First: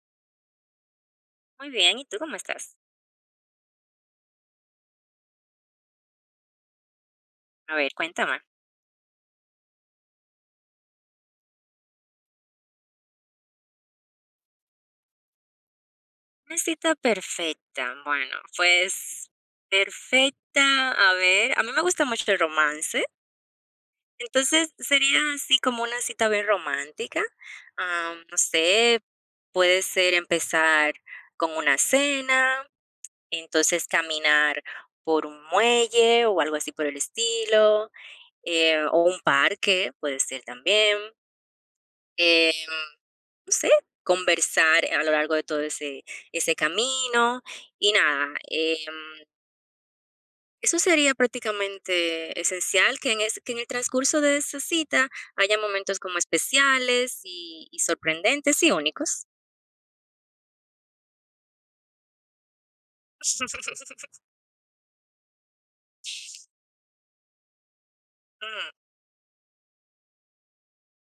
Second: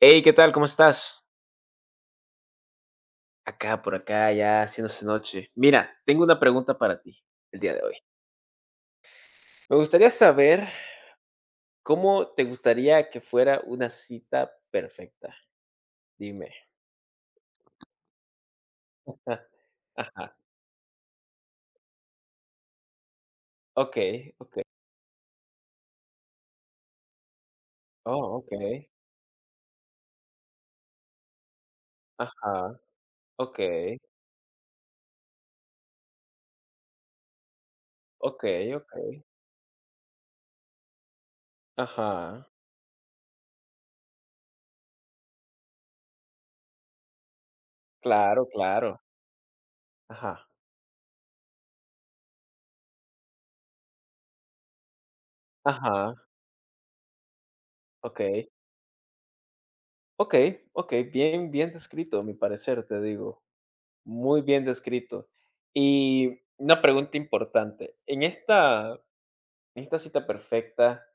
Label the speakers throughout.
Speaker 1: Hey, ¿qué tal? ¿Cómo estás?
Speaker 2: Muy bien, ¿y tú cómo estás?
Speaker 1: Acá, por acá, ya haciéndose noche. Mira, tengo una pregunta para ti el día
Speaker 2: A
Speaker 1: de
Speaker 2: ver,
Speaker 1: hoy.
Speaker 2: cuéntame.
Speaker 1: Me gustaría saber cómo te gustaría que fuera una cita perfecta. Dime.
Speaker 2: Una cita perfecta. Bueno, pues
Speaker 1: Ajá.
Speaker 2: perfecta. A ver, a mí me gusta mucho el romance.
Speaker 1: Ok, ok.
Speaker 2: Entonces sería así como una cita bien romántica.
Speaker 1: Oh,
Speaker 2: No
Speaker 1: ok.
Speaker 2: sé, puede ser empezar con una cena,
Speaker 1: Ajá. Ok,
Speaker 2: entonces caminar por un muelle o algo así por el estilo,
Speaker 1: ok, ok.
Speaker 2: o un parque, puede ser también.
Speaker 1: Ajá.
Speaker 2: Eh, no sé, conversar a lo largo de todo ese camino y nada.
Speaker 1: Claro, claro. Ajá.
Speaker 2: Eso sería prácticamente esencial, que en el transcurso de esa cita haya momentos
Speaker 1: Ajá.
Speaker 2: como especiales y
Speaker 1: Ok.
Speaker 2: sorprendentes y únicos.
Speaker 1: Ok, ok. Bien, bien descrito, a mi parecer, te digo. Muy bien descrito. Y una pregunta importante, en
Speaker 2: Mm,
Speaker 1: esta en esta cita perfecta,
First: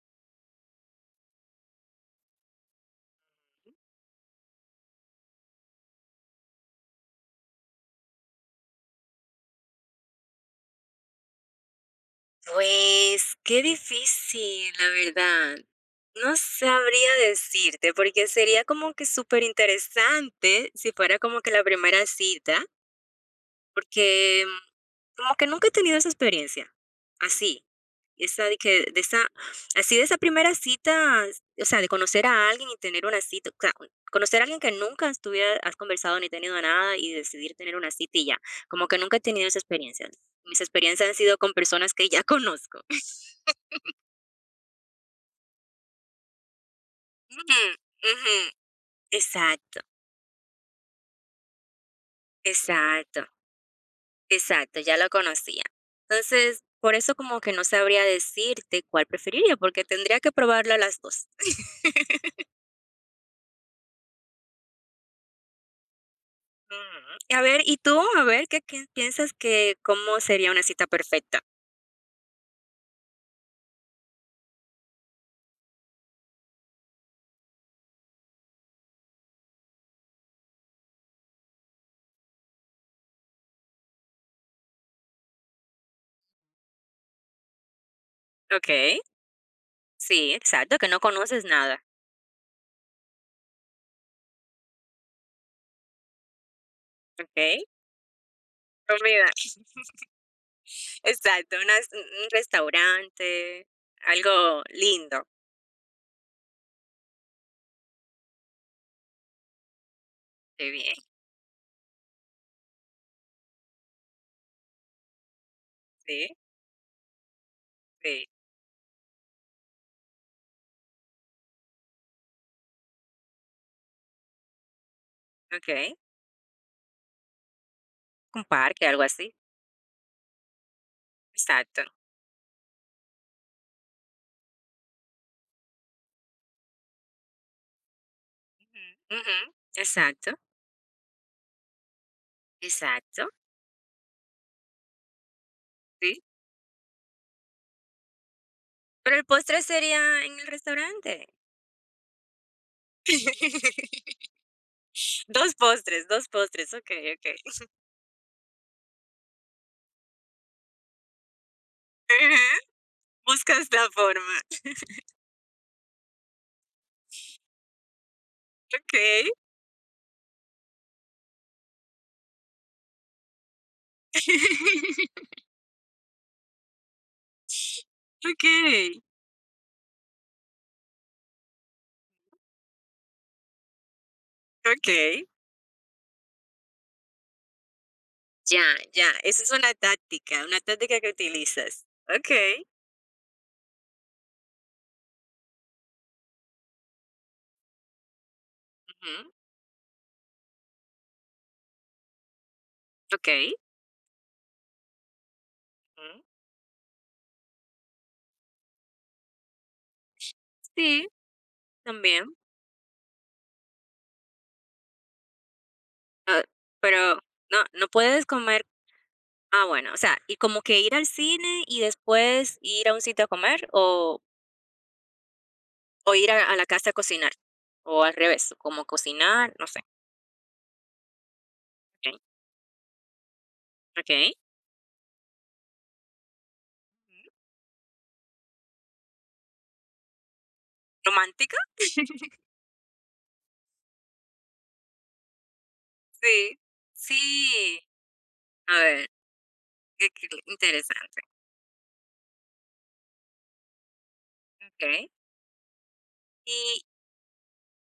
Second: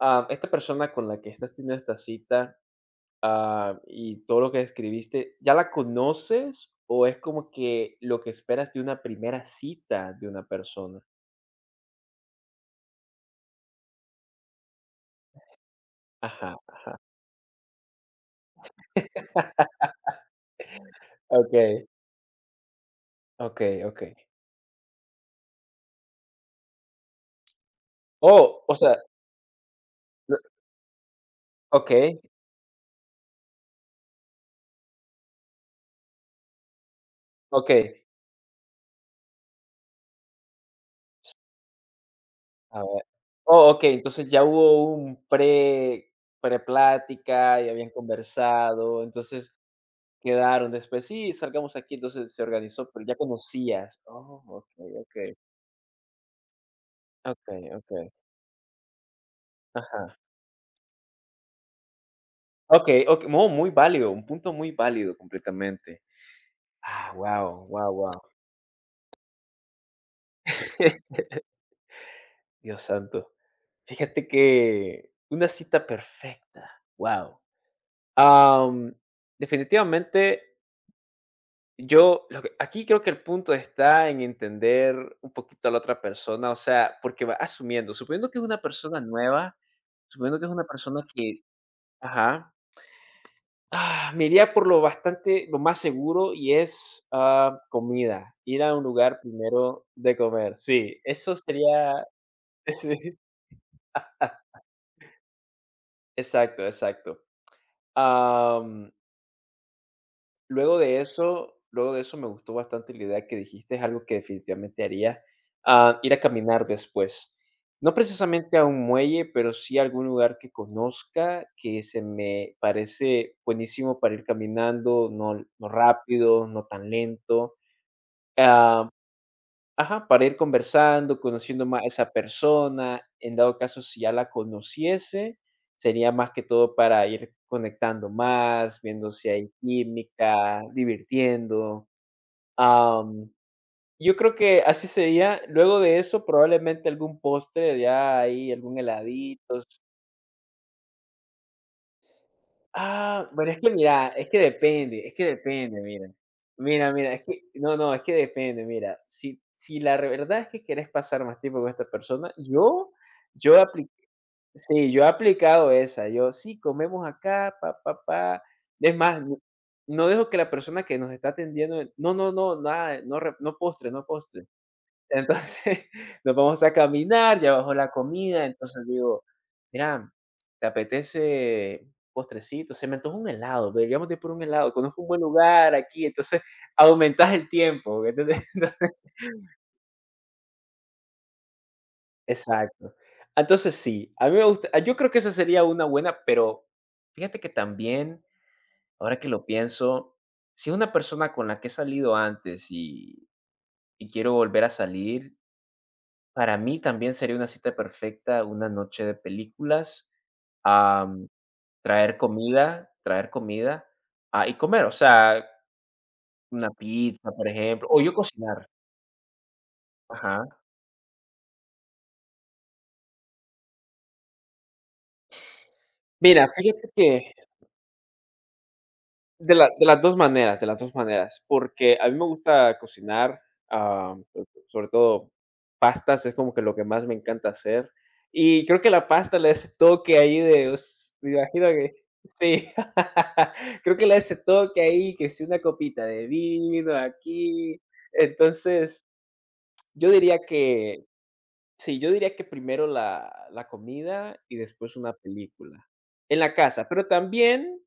Speaker 1: esta persona con la que estás teniendo esta cita, y todo lo que describiste, ¿ya la conoces o es como que lo que esperas de una primera cita de una persona?
Speaker 2: pues qué difícil, la verdad. No
Speaker 1: Ajá, ajá.
Speaker 2: sabría decirte, porque sería como que súper interesante si fuera como que la
Speaker 1: Ok,
Speaker 2: primera cita.
Speaker 1: ok, okey.
Speaker 2: Porque como que nunca he tenido esa experiencia, así, esa de
Speaker 1: Oh, o
Speaker 2: que
Speaker 1: sea,
Speaker 2: de esa así de esa
Speaker 1: lo-
Speaker 2: primera cita, o sea, de
Speaker 1: ok,
Speaker 2: conocer a alguien y tener una cita, o sea, conocer a alguien que nunca estuviera has conversado ni tenido nada y decidir
Speaker 1: ok.
Speaker 2: tener una cita y ya, como que nunca he tenido esa experiencia. Mis experiencias han sido con personas que ya
Speaker 1: A
Speaker 2: conozco.
Speaker 1: ver. Oh, okey, entonces ya hubo un preplática,
Speaker 2: Ujú,
Speaker 1: ya habían
Speaker 2: ujú,
Speaker 1: conversado, entonces
Speaker 2: exacto,
Speaker 1: quedaron después, sí, salgamos aquí, entonces se organizó, pero ya
Speaker 2: exacto,
Speaker 1: conocías. Oh,
Speaker 2: exacto,
Speaker 1: okey,
Speaker 2: ya lo
Speaker 1: okey.
Speaker 2: conocía. Entonces, por eso como que
Speaker 1: Okey,
Speaker 2: no sabría
Speaker 1: okey.
Speaker 2: decirte cuál preferiría, porque
Speaker 1: Ajá.
Speaker 2: tendría que probarla las 2.
Speaker 1: Okey, okey, no, muy válido, un punto muy válido completamente. Ah,
Speaker 2: Ujú. A ver,
Speaker 1: wow,
Speaker 2: ¿y
Speaker 1: wow,
Speaker 2: tú?
Speaker 1: wow.
Speaker 2: A ver, ¿qué piensas que cómo sería una cita perfecta?
Speaker 1: Dios santo. Fíjate que una cita perfecta, wow. Am, definitivamente. Yo lo que aquí creo que el punto está en entender un poquito a la otra persona, o sea, porque va asumiendo, suponiendo que es una persona
Speaker 2: Okey.
Speaker 1: nueva,
Speaker 2: Sí,
Speaker 1: suponiendo que es una
Speaker 2: exacto, que no
Speaker 1: persona que
Speaker 2: conoces nada.
Speaker 1: ajá. Me iría por lo bastante lo más seguro y es,
Speaker 2: Okey.
Speaker 1: comida, ir a un lugar
Speaker 2: Comida.
Speaker 1: primero de comer. Sí, eso
Speaker 2: Exacto, unas
Speaker 1: sería,
Speaker 2: un
Speaker 1: sí,
Speaker 2: restaurante, algo lindo.
Speaker 1: exacto, exacto.
Speaker 2: Qué
Speaker 1: Luego
Speaker 2: bien.
Speaker 1: de eso luego de eso me gustó bastante la idea que dijiste, es algo que definitivamente haría, ir a
Speaker 2: Sí,
Speaker 1: caminar después. No
Speaker 2: sí.
Speaker 1: precisamente a un muelle, pero sí a algún lugar que conozca, que se me parece buenísimo para ir caminando, no
Speaker 2: Okey.
Speaker 1: rápido, no tan lento,
Speaker 2: Un parque,
Speaker 1: ah.
Speaker 2: algo así.
Speaker 1: Ajá, para ir conversando, conociendo más
Speaker 2: Exacto.
Speaker 1: a esa persona, en dado caso, si ya la conociese, sería más que todo para ir conectando más, viendo
Speaker 2: Ujú.
Speaker 1: si
Speaker 2: Ujú.
Speaker 1: hay
Speaker 2: Exacto,
Speaker 1: química, divirtiendo.
Speaker 2: exacto.
Speaker 1: Am, yo creo que así sería. Luego de
Speaker 2: Sí.
Speaker 1: eso, probablemente algún postre, ya ahí algún
Speaker 2: Pero el
Speaker 1: heladito.
Speaker 2: postre sería en el restaurante.
Speaker 1: Ah, bueno, es que mira, es que
Speaker 2: 2
Speaker 1: depende,
Speaker 2: postres,
Speaker 1: mira.
Speaker 2: dos postres.
Speaker 1: Mira, mira,
Speaker 2: Okey,
Speaker 1: es
Speaker 2: okey.
Speaker 1: que no, no, es que depende, mira, si si la re- verdad es que quieres pasar más tiempo con esta persona,
Speaker 2: Ujú.
Speaker 1: yo yo
Speaker 2: Buscas la
Speaker 1: apli
Speaker 2: forma.
Speaker 1: sí, yo he aplicado esa, yo: "Sí, comemos acá, pa, pa, pa". Es más,
Speaker 2: Okey.
Speaker 1: no dejo que la persona que nos está atendiendo: "No, no, no, nada, no postre, no postre". Entonces, nos vamos a caminar, ya bajó la comida, entonces
Speaker 2: Okey,
Speaker 1: digo: "Mira, ¿te apetece postrecito?". Se me antoja un helado, deberíamos de ir por un helado, conozco un buen
Speaker 2: okey.
Speaker 1: lugar aquí, entonces aumentas el tiempo, ¿entendés?
Speaker 2: Ya,
Speaker 1: Entonces
Speaker 2: ya, esa es una táctica que utilizas. Okey,
Speaker 1: exacto. Entonces sí, a mí me gusta, yo creo que esa sería una buena, pero fíjate que también, ahora que
Speaker 2: ujú,
Speaker 1: lo pienso, si es una persona con la que he salido antes y
Speaker 2: okey,
Speaker 1: y quiero volver a salir,
Speaker 2: ujú.
Speaker 1: para mí también sería una cita perfecta, una noche de películas,
Speaker 2: Sí,
Speaker 1: am,
Speaker 2: también,
Speaker 1: traer comida, y comer, o sea,
Speaker 2: ah,
Speaker 1: una
Speaker 2: pero
Speaker 1: pizza, por
Speaker 2: no
Speaker 1: ejemplo,
Speaker 2: no
Speaker 1: o yo
Speaker 2: puedes comer
Speaker 1: cocinar.
Speaker 2: bueno, o sea, ¿y
Speaker 1: Ajá.
Speaker 2: como que ir al cine y después ir a un sitio a comer o ir
Speaker 1: Mira,
Speaker 2: a la
Speaker 1: fíjate
Speaker 2: casa a
Speaker 1: que
Speaker 2: cocinar? O al revés, como
Speaker 1: de
Speaker 2: cocinar, no
Speaker 1: la
Speaker 2: sé.
Speaker 1: de las 2 maneras, de las 2 maneras, porque a mí
Speaker 2: Okey,
Speaker 1: me gusta cocinar, am,
Speaker 2: okey.
Speaker 1: sobre todo pastas, es como que lo que más me encanta hacer, y creo que la pasta le da ese toque ahí de us me
Speaker 2: ¿Romántica?
Speaker 1: imagino que sí, creo que le da ese toque ahí, que si una copita de
Speaker 2: Sí,
Speaker 1: vino
Speaker 2: sí.
Speaker 1: aquí,
Speaker 2: A
Speaker 1: entonces,
Speaker 2: ver, qué
Speaker 1: yo
Speaker 2: qué
Speaker 1: diría que
Speaker 2: interesante.
Speaker 1: sí, yo diría que primero la comida y después
Speaker 2: Okey.
Speaker 1: una película, en la
Speaker 2: Y
Speaker 1: casa, pero también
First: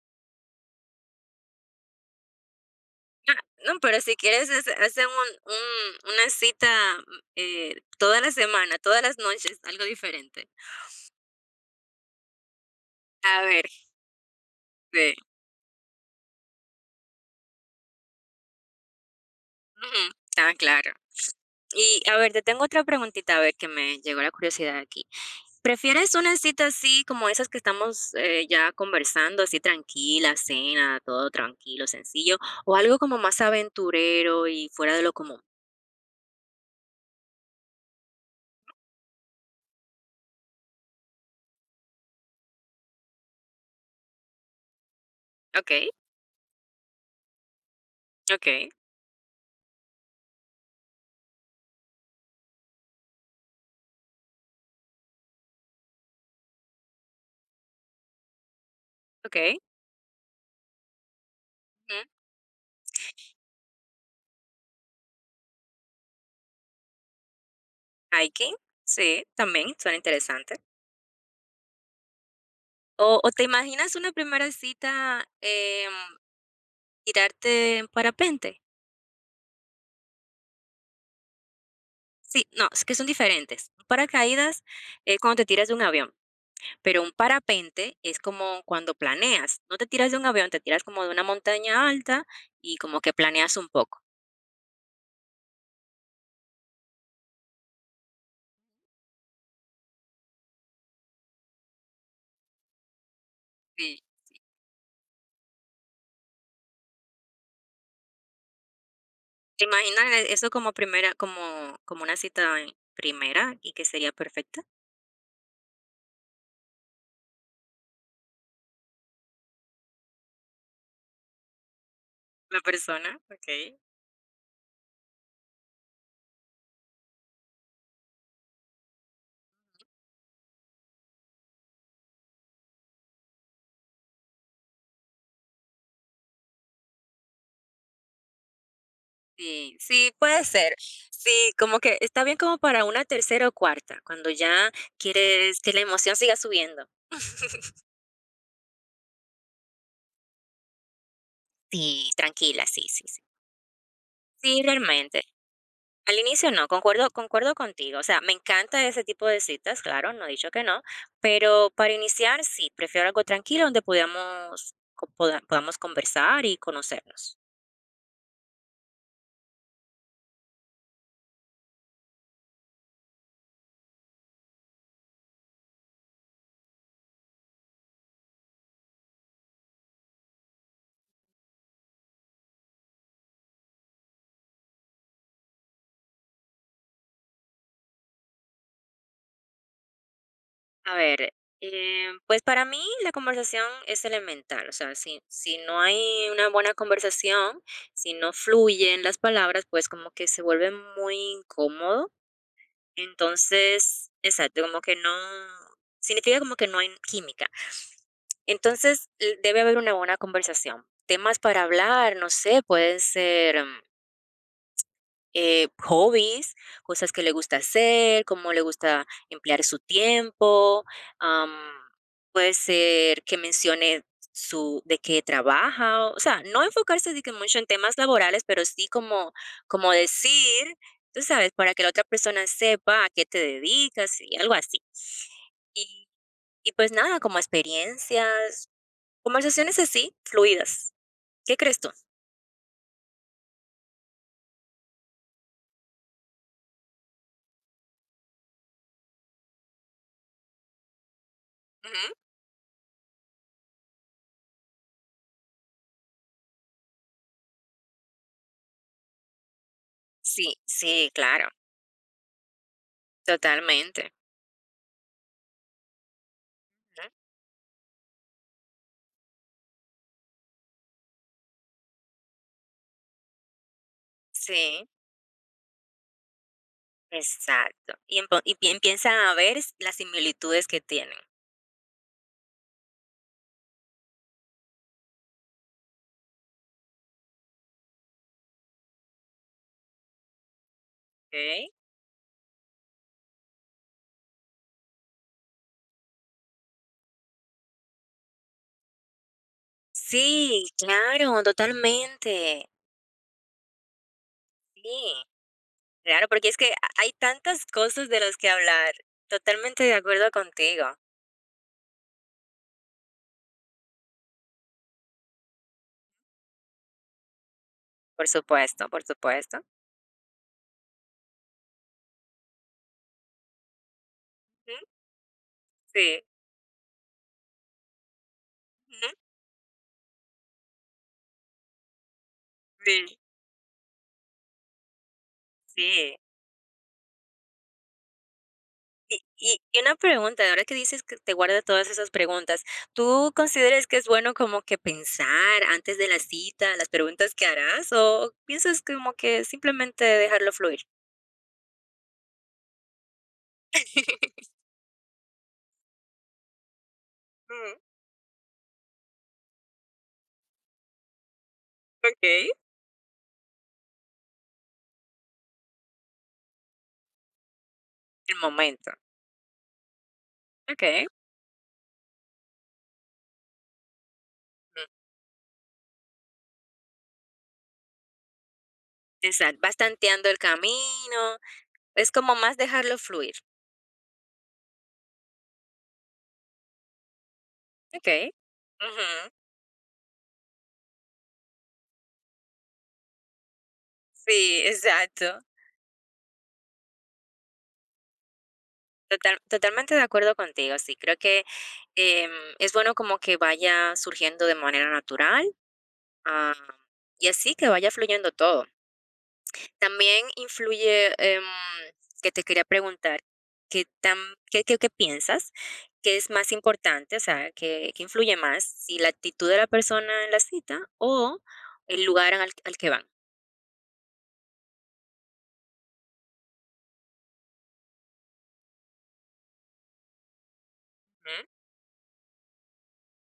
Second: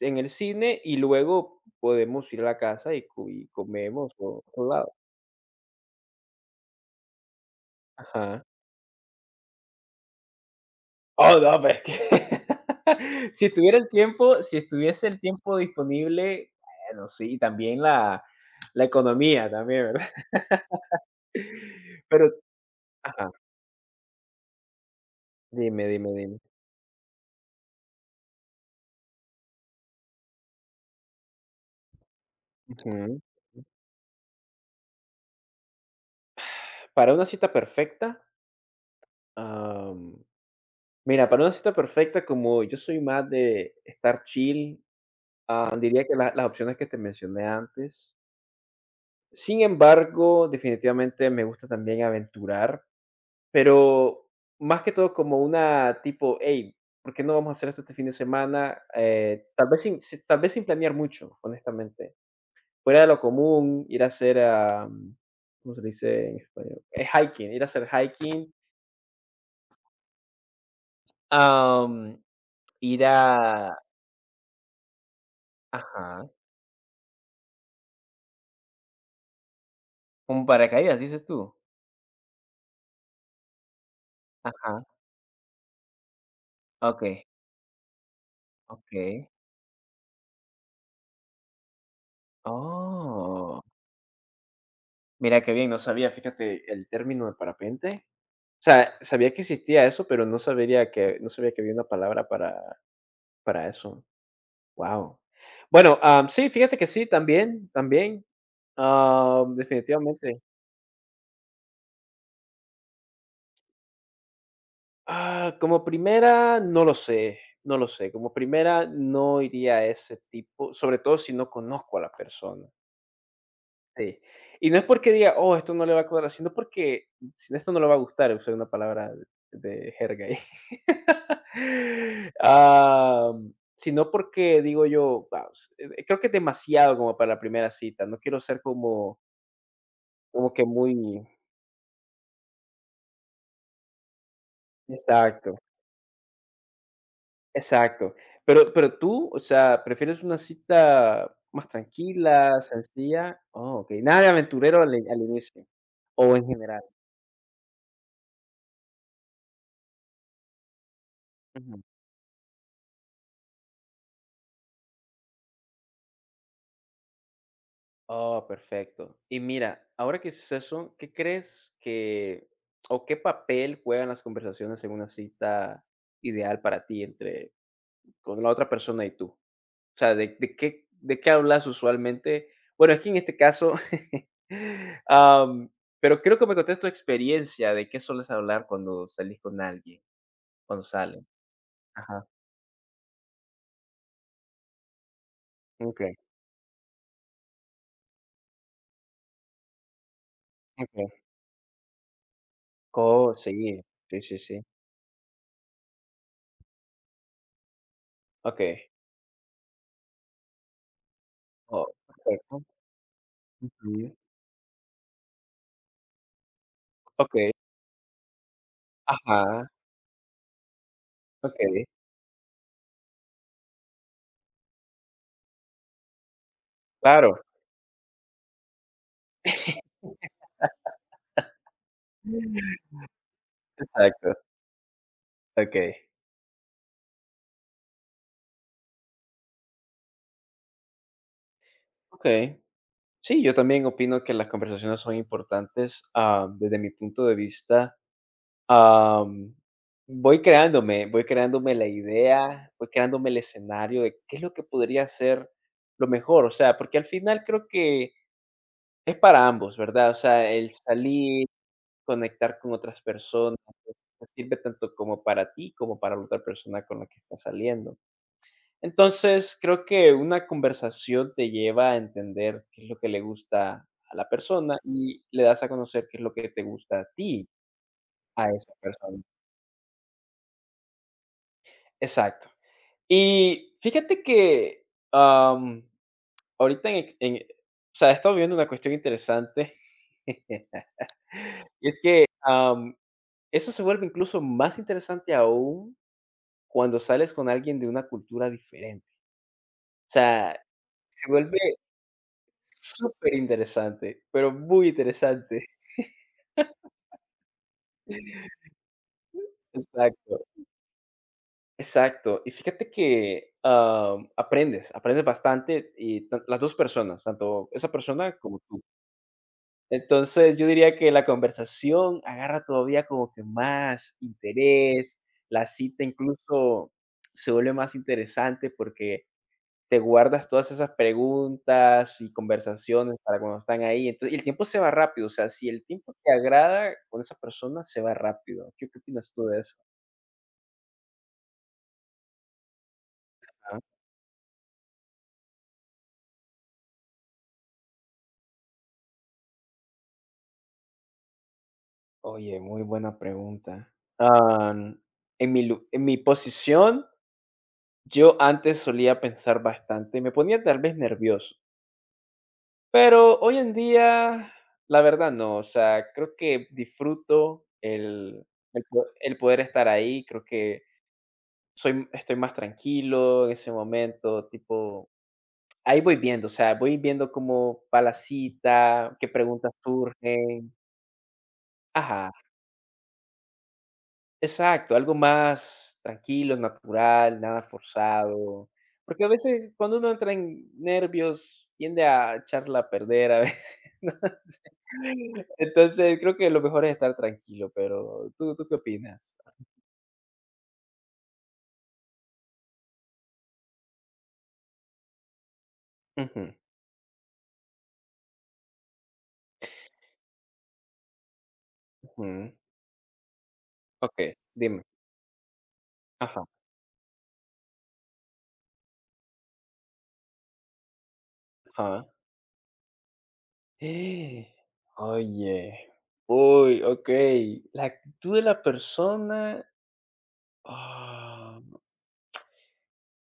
Speaker 1: en el cine y luego podemos ir a la casa
Speaker 2: ah,
Speaker 1: y
Speaker 2: no, pero
Speaker 1: comemos
Speaker 2: si
Speaker 1: o
Speaker 2: quieres
Speaker 1: otro lado.
Speaker 2: hacen un una cita, toda la
Speaker 1: Ajá.
Speaker 2: semana, todas las noches, algo diferente.
Speaker 1: Oh, no, pero es que
Speaker 2: A
Speaker 1: si
Speaker 2: ver,
Speaker 1: tuviera el tiempo, si estuviese
Speaker 2: sí,
Speaker 1: el tiempo disponible, bueno, sí, también la economía también, ¿verdad?
Speaker 2: ujú, claro. Y a
Speaker 1: Pero
Speaker 2: ver, te tengo otra
Speaker 1: ajá,
Speaker 2: preguntita, a ver, que me llegó la curiosidad aquí.
Speaker 1: dime, dime,
Speaker 2: ¿Prefieres una
Speaker 1: dime.
Speaker 2: cita así como esas que estamos, ya conversando, así tranquila, cena, todo tranquilo, sencillo, o algo como
Speaker 1: Ujú.
Speaker 2: más aventurero y fuera de lo común?
Speaker 1: Para una cita perfecta, mira, para una cita perfecta, como yo soy más de estar chill,
Speaker 2: Okey,
Speaker 1: diría que la las opciones que te mencioné antes.
Speaker 2: okey,
Speaker 1: Sin embargo, definitivamente me gusta también aventurar, pero más que todo como una tipo: "Hey, ¿por qué no vamos a hacer esto este fin de semana?".
Speaker 2: okey,
Speaker 1: Tal vez sin si tal vez sin planear mucho,
Speaker 2: ujú,
Speaker 1: honestamente. Fuera de lo común, ir a hacer, ¿cómo se dice en español? Hiking, ir a hacer hiking,
Speaker 2: hiking, sí, también suena interesante.
Speaker 1: am, ir
Speaker 2: O, ¿te
Speaker 1: a
Speaker 2: imaginas una primera cita,
Speaker 1: ajá,
Speaker 2: tirarte en parapente?
Speaker 1: ¿como paracaídas, dices tú?
Speaker 2: Sí, no, es que son diferentes. Un paracaídas
Speaker 1: Ajá,
Speaker 2: es cuando te tiras de un avión, pero un
Speaker 1: okey,
Speaker 2: parapente es como cuando
Speaker 1: okey.
Speaker 2: planeas. No te tiras de un avión, te tiras como de una montaña alta y como que planeas
Speaker 1: Oh,
Speaker 2: un poco.
Speaker 1: mira qué bien, no sabía, fíjate, el término de parapente. O sea, sabía que existía eso, pero no sabía que había una palabra para
Speaker 2: Sí.
Speaker 1: eso. Wow. Bueno, sí, fíjate que sí, también, también,
Speaker 2: ¿Te imaginas
Speaker 1: definitivamente.
Speaker 2: eso como primera como como una cita en primera y que sería perfecta
Speaker 1: Ah, como primera, no lo sé, no lo sé. Como primera, no iría a ese tipo, sobre todo si no conozco a la
Speaker 2: la
Speaker 1: persona.
Speaker 2: persona? Okey.
Speaker 1: Sí. Y no es porque diga: "Oh, esto no le va a cuadrar", sino porque, sino esto no le va a gustar, usar una palabra de jerga ahí. Sino porque digo yo, va, creo que es demasiado como para la primera cita, no quiero ser como
Speaker 2: Sí, sí, puede
Speaker 1: como que
Speaker 2: ser.
Speaker 1: muy
Speaker 2: Sí, como que está bien como para una tercera o cuarta, cuando ya
Speaker 1: exacto,
Speaker 2: quieres que la emoción siga subiendo.
Speaker 1: exacto. Pero tú, o sea, ¿prefieres una cita más
Speaker 2: Sí,
Speaker 1: tranquila,
Speaker 2: tranquila, sí, sí, sí.
Speaker 1: sencilla? Oh, okey, nada de
Speaker 2: Sí,
Speaker 1: aventurero al
Speaker 2: realmente.
Speaker 1: inicio,
Speaker 2: Al
Speaker 1: o en
Speaker 2: inicio no,
Speaker 1: general.
Speaker 2: concuerdo, concuerdo contigo. O sea, me encanta ese tipo de citas, claro, no he dicho que no, pero para iniciar sí, prefiero algo tranquilo donde podamos, podamos conversar y conocernos.
Speaker 1: Oh, perfecto. Y mira, ahora que dices eso, ¿qué crees que o qué papel juegan las conversaciones en una cita ideal para ti entre con la otra persona y tú? O sea, de qué hablas usualmente? Bueno, es que en este caso, am, pero creo que me contaste tu experiencia de qué sueles hablar cuando salís con alguien, cuando
Speaker 2: A
Speaker 1: salen.
Speaker 2: ver,
Speaker 1: Ajá.
Speaker 2: pues para mí la conversación es elemental, o sea, si no
Speaker 1: Ok,
Speaker 2: hay una buena conversación, si no fluyen las palabras, pues como que se vuelve muy
Speaker 1: ok.
Speaker 2: incómodo.
Speaker 1: Oh, sí,
Speaker 2: Entonces,
Speaker 1: sí, sí, sí.
Speaker 2: exacto, como que no, significa como que no hay química.
Speaker 1: Ok.
Speaker 2: Entonces, debe haber una buena conversación. Temas para
Speaker 1: Oh,
Speaker 2: hablar, no
Speaker 1: perfecto.
Speaker 2: sé, pueden ser
Speaker 1: Ujú.
Speaker 2: hobbies, cosas que le
Speaker 1: Ok.
Speaker 2: gusta hacer, cómo le gusta emplear
Speaker 1: Ajá.
Speaker 2: su tiempo. am,
Speaker 1: Okey,
Speaker 2: Puede ser que mencione su de qué trabaja, o sea, no enfocarse de que
Speaker 1: claro.
Speaker 2: mucho en temas laborales, pero sí como, como decir, tú sabes, para que la otra persona sepa a qué te dedicas
Speaker 1: Exacto,
Speaker 2: y algo así.
Speaker 1: okey.
Speaker 2: Y, y pues nada, como experiencias, conversaciones así, fluidas. ¿Qué crees tú?
Speaker 1: Okey. Sí, yo también opino que las conversaciones son importantes, desde mi punto de vista, am, voy creándome la
Speaker 2: Ujú.
Speaker 1: idea, voy creándome el escenario de qué es lo que podría ser lo mejor, o sea, porque al final creo que es para ambos, ¿verdad? O sea,
Speaker 2: Sí,
Speaker 1: el
Speaker 2: sí,
Speaker 1: salir,
Speaker 2: claro,
Speaker 1: conectar con otras personas, pues,
Speaker 2: totalmente.
Speaker 1: sirve tanto como para ti, como para la otra persona con la que estás saliendo. Entonces, creo que una conversación te lleva a entender qué es lo que le gusta a la persona
Speaker 2: Sí,
Speaker 1: y le das a conocer qué es lo que te gusta a ti,
Speaker 2: exacto.
Speaker 1: a esa
Speaker 2: Empiezan
Speaker 1: persona.
Speaker 2: a ver las similitudes que tienen.
Speaker 1: Exacto. Y fíjate que, am, ahorita en ex en o sea, he estado viendo una cuestión interesante.
Speaker 2: Ok.
Speaker 1: Y es que, eso se vuelve incluso más interesante aún cuando sales con alguien de una cultura diferente. O sea,
Speaker 2: Sí,
Speaker 1: se
Speaker 2: claro,
Speaker 1: vuelve
Speaker 2: totalmente.
Speaker 1: súper interesante, pero muy
Speaker 2: Sí,
Speaker 1: interesante.
Speaker 2: claro, porque es que hay tantas cosas de las que hablar. Totalmente de acuerdo
Speaker 1: Exacto,
Speaker 2: contigo.
Speaker 1: exacto. Y fíjate que, aprendes, aprendes bastante y tan las 2 personas, tanto esa
Speaker 2: Por
Speaker 1: persona como tú.
Speaker 2: supuesto, por supuesto.
Speaker 1: Entonces, yo diría que la conversación agarra todavía como que más
Speaker 2: Ujú,
Speaker 1: interés, la cita
Speaker 2: sí,
Speaker 1: incluso se vuelve más interesante
Speaker 2: ujú,
Speaker 1: porque te guardas todas esas preguntas y conversaciones
Speaker 2: sí,
Speaker 1: para cuando están ahí. Entonces, y el tiempo se va rápido, o sea, si el tiempo
Speaker 2: sí.
Speaker 1: te agrada con esa persona, se va rápido. ¿Qué qué
Speaker 2: Y
Speaker 1: opinas tú de
Speaker 2: y
Speaker 1: eso?
Speaker 2: y una pregunta, ahora que dices que te guarda todas esas preguntas, ¿tú
Speaker 1: Ajá.
Speaker 2: consideras que es bueno como que pensar antes de la cita las preguntas que harás o piensas como que simplemente dejarlo fluir?
Speaker 1: Oye, muy buena pregunta. Am, en mi posición,
Speaker 2: Mm,
Speaker 1: yo antes solía pensar bastante, me ponía tal vez nervioso,
Speaker 2: okey.
Speaker 1: pero hoy en día, la verdad no, o sea, creo que disfruto
Speaker 2: El momento.
Speaker 1: el poder estar ahí, creo que
Speaker 2: Okey.
Speaker 1: Soy estoy más tranquilo en ese momento,
Speaker 2: Mm.
Speaker 1: tipo, ahí voy viendo, o sea, voy viendo como va la cita, qué
Speaker 2: Exacto,
Speaker 1: preguntas
Speaker 2: vas tanteando el
Speaker 1: surgen.
Speaker 2: camino, es
Speaker 1: Ajá,
Speaker 2: como más dejarlo fluir.
Speaker 1: exacto, algo más tranquilo, natural, nada
Speaker 2: Okey.
Speaker 1: forzado,
Speaker 2: Ujú.
Speaker 1: porque a veces cuando uno entra en nervios tiende a echarla a perder a veces, no.
Speaker 2: Sí, exacto.
Speaker 1: Entonces, creo que lo mejor es estar tranquilo, pero, ¿tú qué opinas?
Speaker 2: Totalmente de acuerdo contigo, sí, creo que, em, es bueno como que vaya surgiendo de manera natural. Ah,
Speaker 1: Ujú,
Speaker 2: y así que vaya fluyendo todo. También influye, que te
Speaker 1: ujú.
Speaker 2: quería preguntar, ¿qué tan
Speaker 1: Okey,
Speaker 2: qué qué
Speaker 1: dime.
Speaker 2: qué piensas que es
Speaker 1: Ajá,
Speaker 2: más importante? O sea, ¿qué influye más? ¿Si la actitud de la persona en la cita o el
Speaker 1: ajá.
Speaker 2: lugar al que van?
Speaker 1: Eh, oye, uy, okey, la actitud de la persona,
Speaker 2: Ujú.
Speaker 1: ah,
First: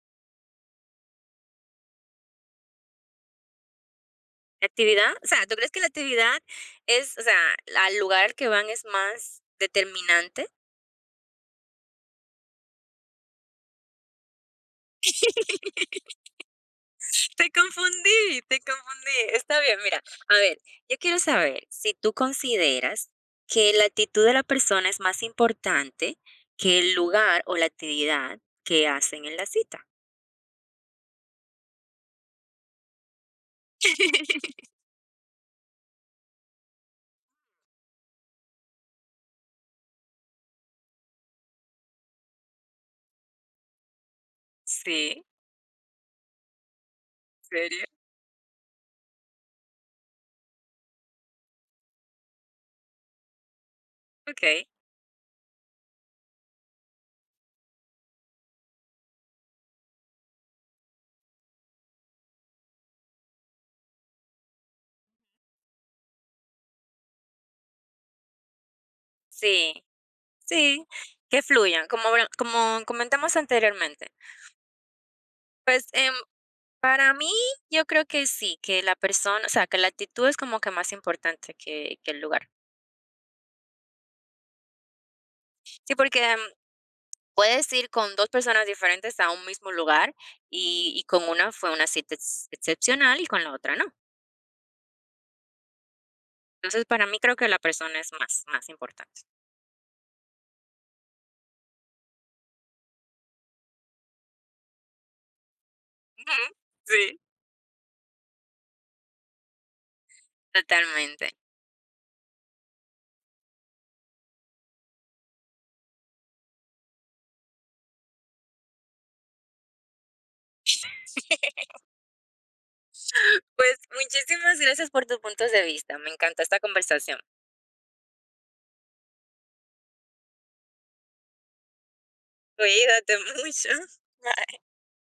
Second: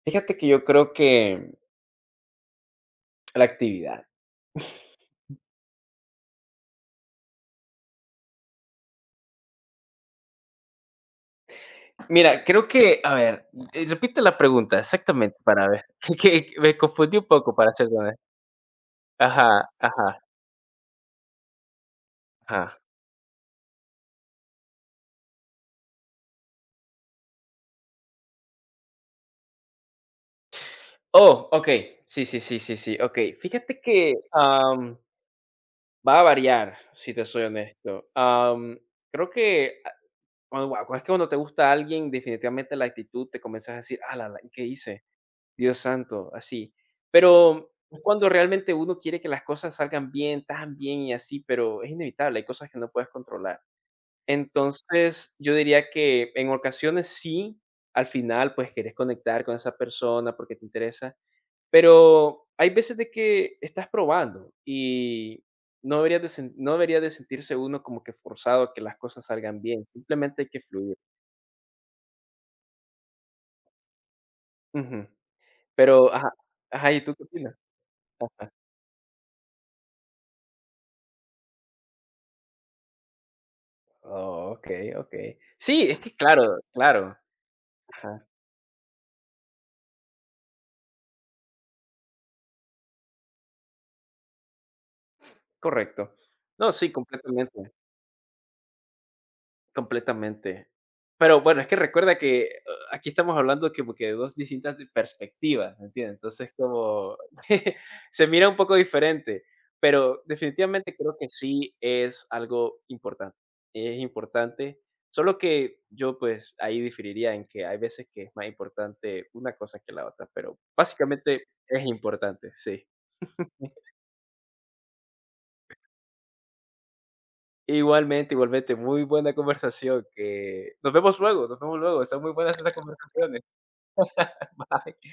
Speaker 1: fíjate que yo creo que la actividad.
Speaker 2: ¿La actividad? O sea, ¿tú crees que la actividad es, o sea, al lugar al que van es más determinante?
Speaker 1: Mira, creo que, a ver, repite la pregunta exactamente para ver, que me confundí un
Speaker 2: Te
Speaker 1: poco para serte honesto.
Speaker 2: confundí, te confundí. Está
Speaker 1: Ajá,
Speaker 2: bien, mira,
Speaker 1: ajá,
Speaker 2: a ver, yo quiero saber si tú
Speaker 1: ajá.
Speaker 2: consideras que la actitud de la persona es más importante que el lugar o la actividad que hacen en la cita.
Speaker 1: Oh, okey, sí, sí, sí, sí, sí, okey. Fíjate que, va a variar, si te soy honesto. Creo que cuando guau, es que cuando te gusta alguien, definitivamente la actitud te comienzas a decir: "Ah la la ¿qué hice?
Speaker 2: Sí,
Speaker 1: Dios santo", así. Pero
Speaker 2: ¿serio?
Speaker 1: es cuando realmente uno quiere que las cosas salgan bien, tan bien y así, pero es inevitable, hay cosas que no puedes controlar.
Speaker 2: Okey.
Speaker 1: Entonces, yo diría que en ocasiones sí, al final, pues, querés conectar con esa persona porque te interesa, pero hay veces de que estás probando y no debería de sentirse uno como que forzado a que las cosas salgan bien,
Speaker 2: Sí,
Speaker 1: simplemente hay que
Speaker 2: sí,
Speaker 1: fluir.
Speaker 2: que fluyan, como habla como comentamos anteriormente.
Speaker 1: Ujú.
Speaker 2: Pues,
Speaker 1: Pero ajá, ajá, ¿y tú
Speaker 2: para
Speaker 1: qué
Speaker 2: mí,
Speaker 1: opinas?
Speaker 2: yo creo que
Speaker 1: Ajá.
Speaker 2: sí, que la persona, o sea, que la actitud es como que más importante que el lugar.
Speaker 1: Oh, okey, okey. Sí,
Speaker 2: Sí,
Speaker 1: es que
Speaker 2: porque
Speaker 1: claro, claro.
Speaker 2: puedes ir con
Speaker 1: Ajá,
Speaker 2: 2 personas diferentes a un mismo lugar, y con una fue una cita ex excepcional y con la otra no.
Speaker 1: correcto. No,
Speaker 2: Entonces,
Speaker 1: sí,
Speaker 2: para mí creo que la
Speaker 1: completamente.
Speaker 2: persona es más importante.
Speaker 1: Completamente. Pero bueno, es que recuerda que, aquí estamos hablando como que de 2 distintas de perspectivas, ¿me entiendes?
Speaker 2: Ujú,
Speaker 1: Entonces, como
Speaker 2: sí.
Speaker 1: se mira un poco diferente, pero definitivamente creo
Speaker 2: Totalmente.
Speaker 1: que sí es algo importante. Es importante, solo que yo, pues, ahí diferiría en que hay veces que es más importante una cosa que la otra, pero básicamente es importante, sí.
Speaker 2: Pues, muchísimas gracias por tus puntos de vista. Me encantó esta conversación.
Speaker 1: Igualmente, igualmente, muy buena conversación, que nos vemos luego, están muy buenas estas
Speaker 2: Cuídate
Speaker 1: conversaciones.
Speaker 2: mucho.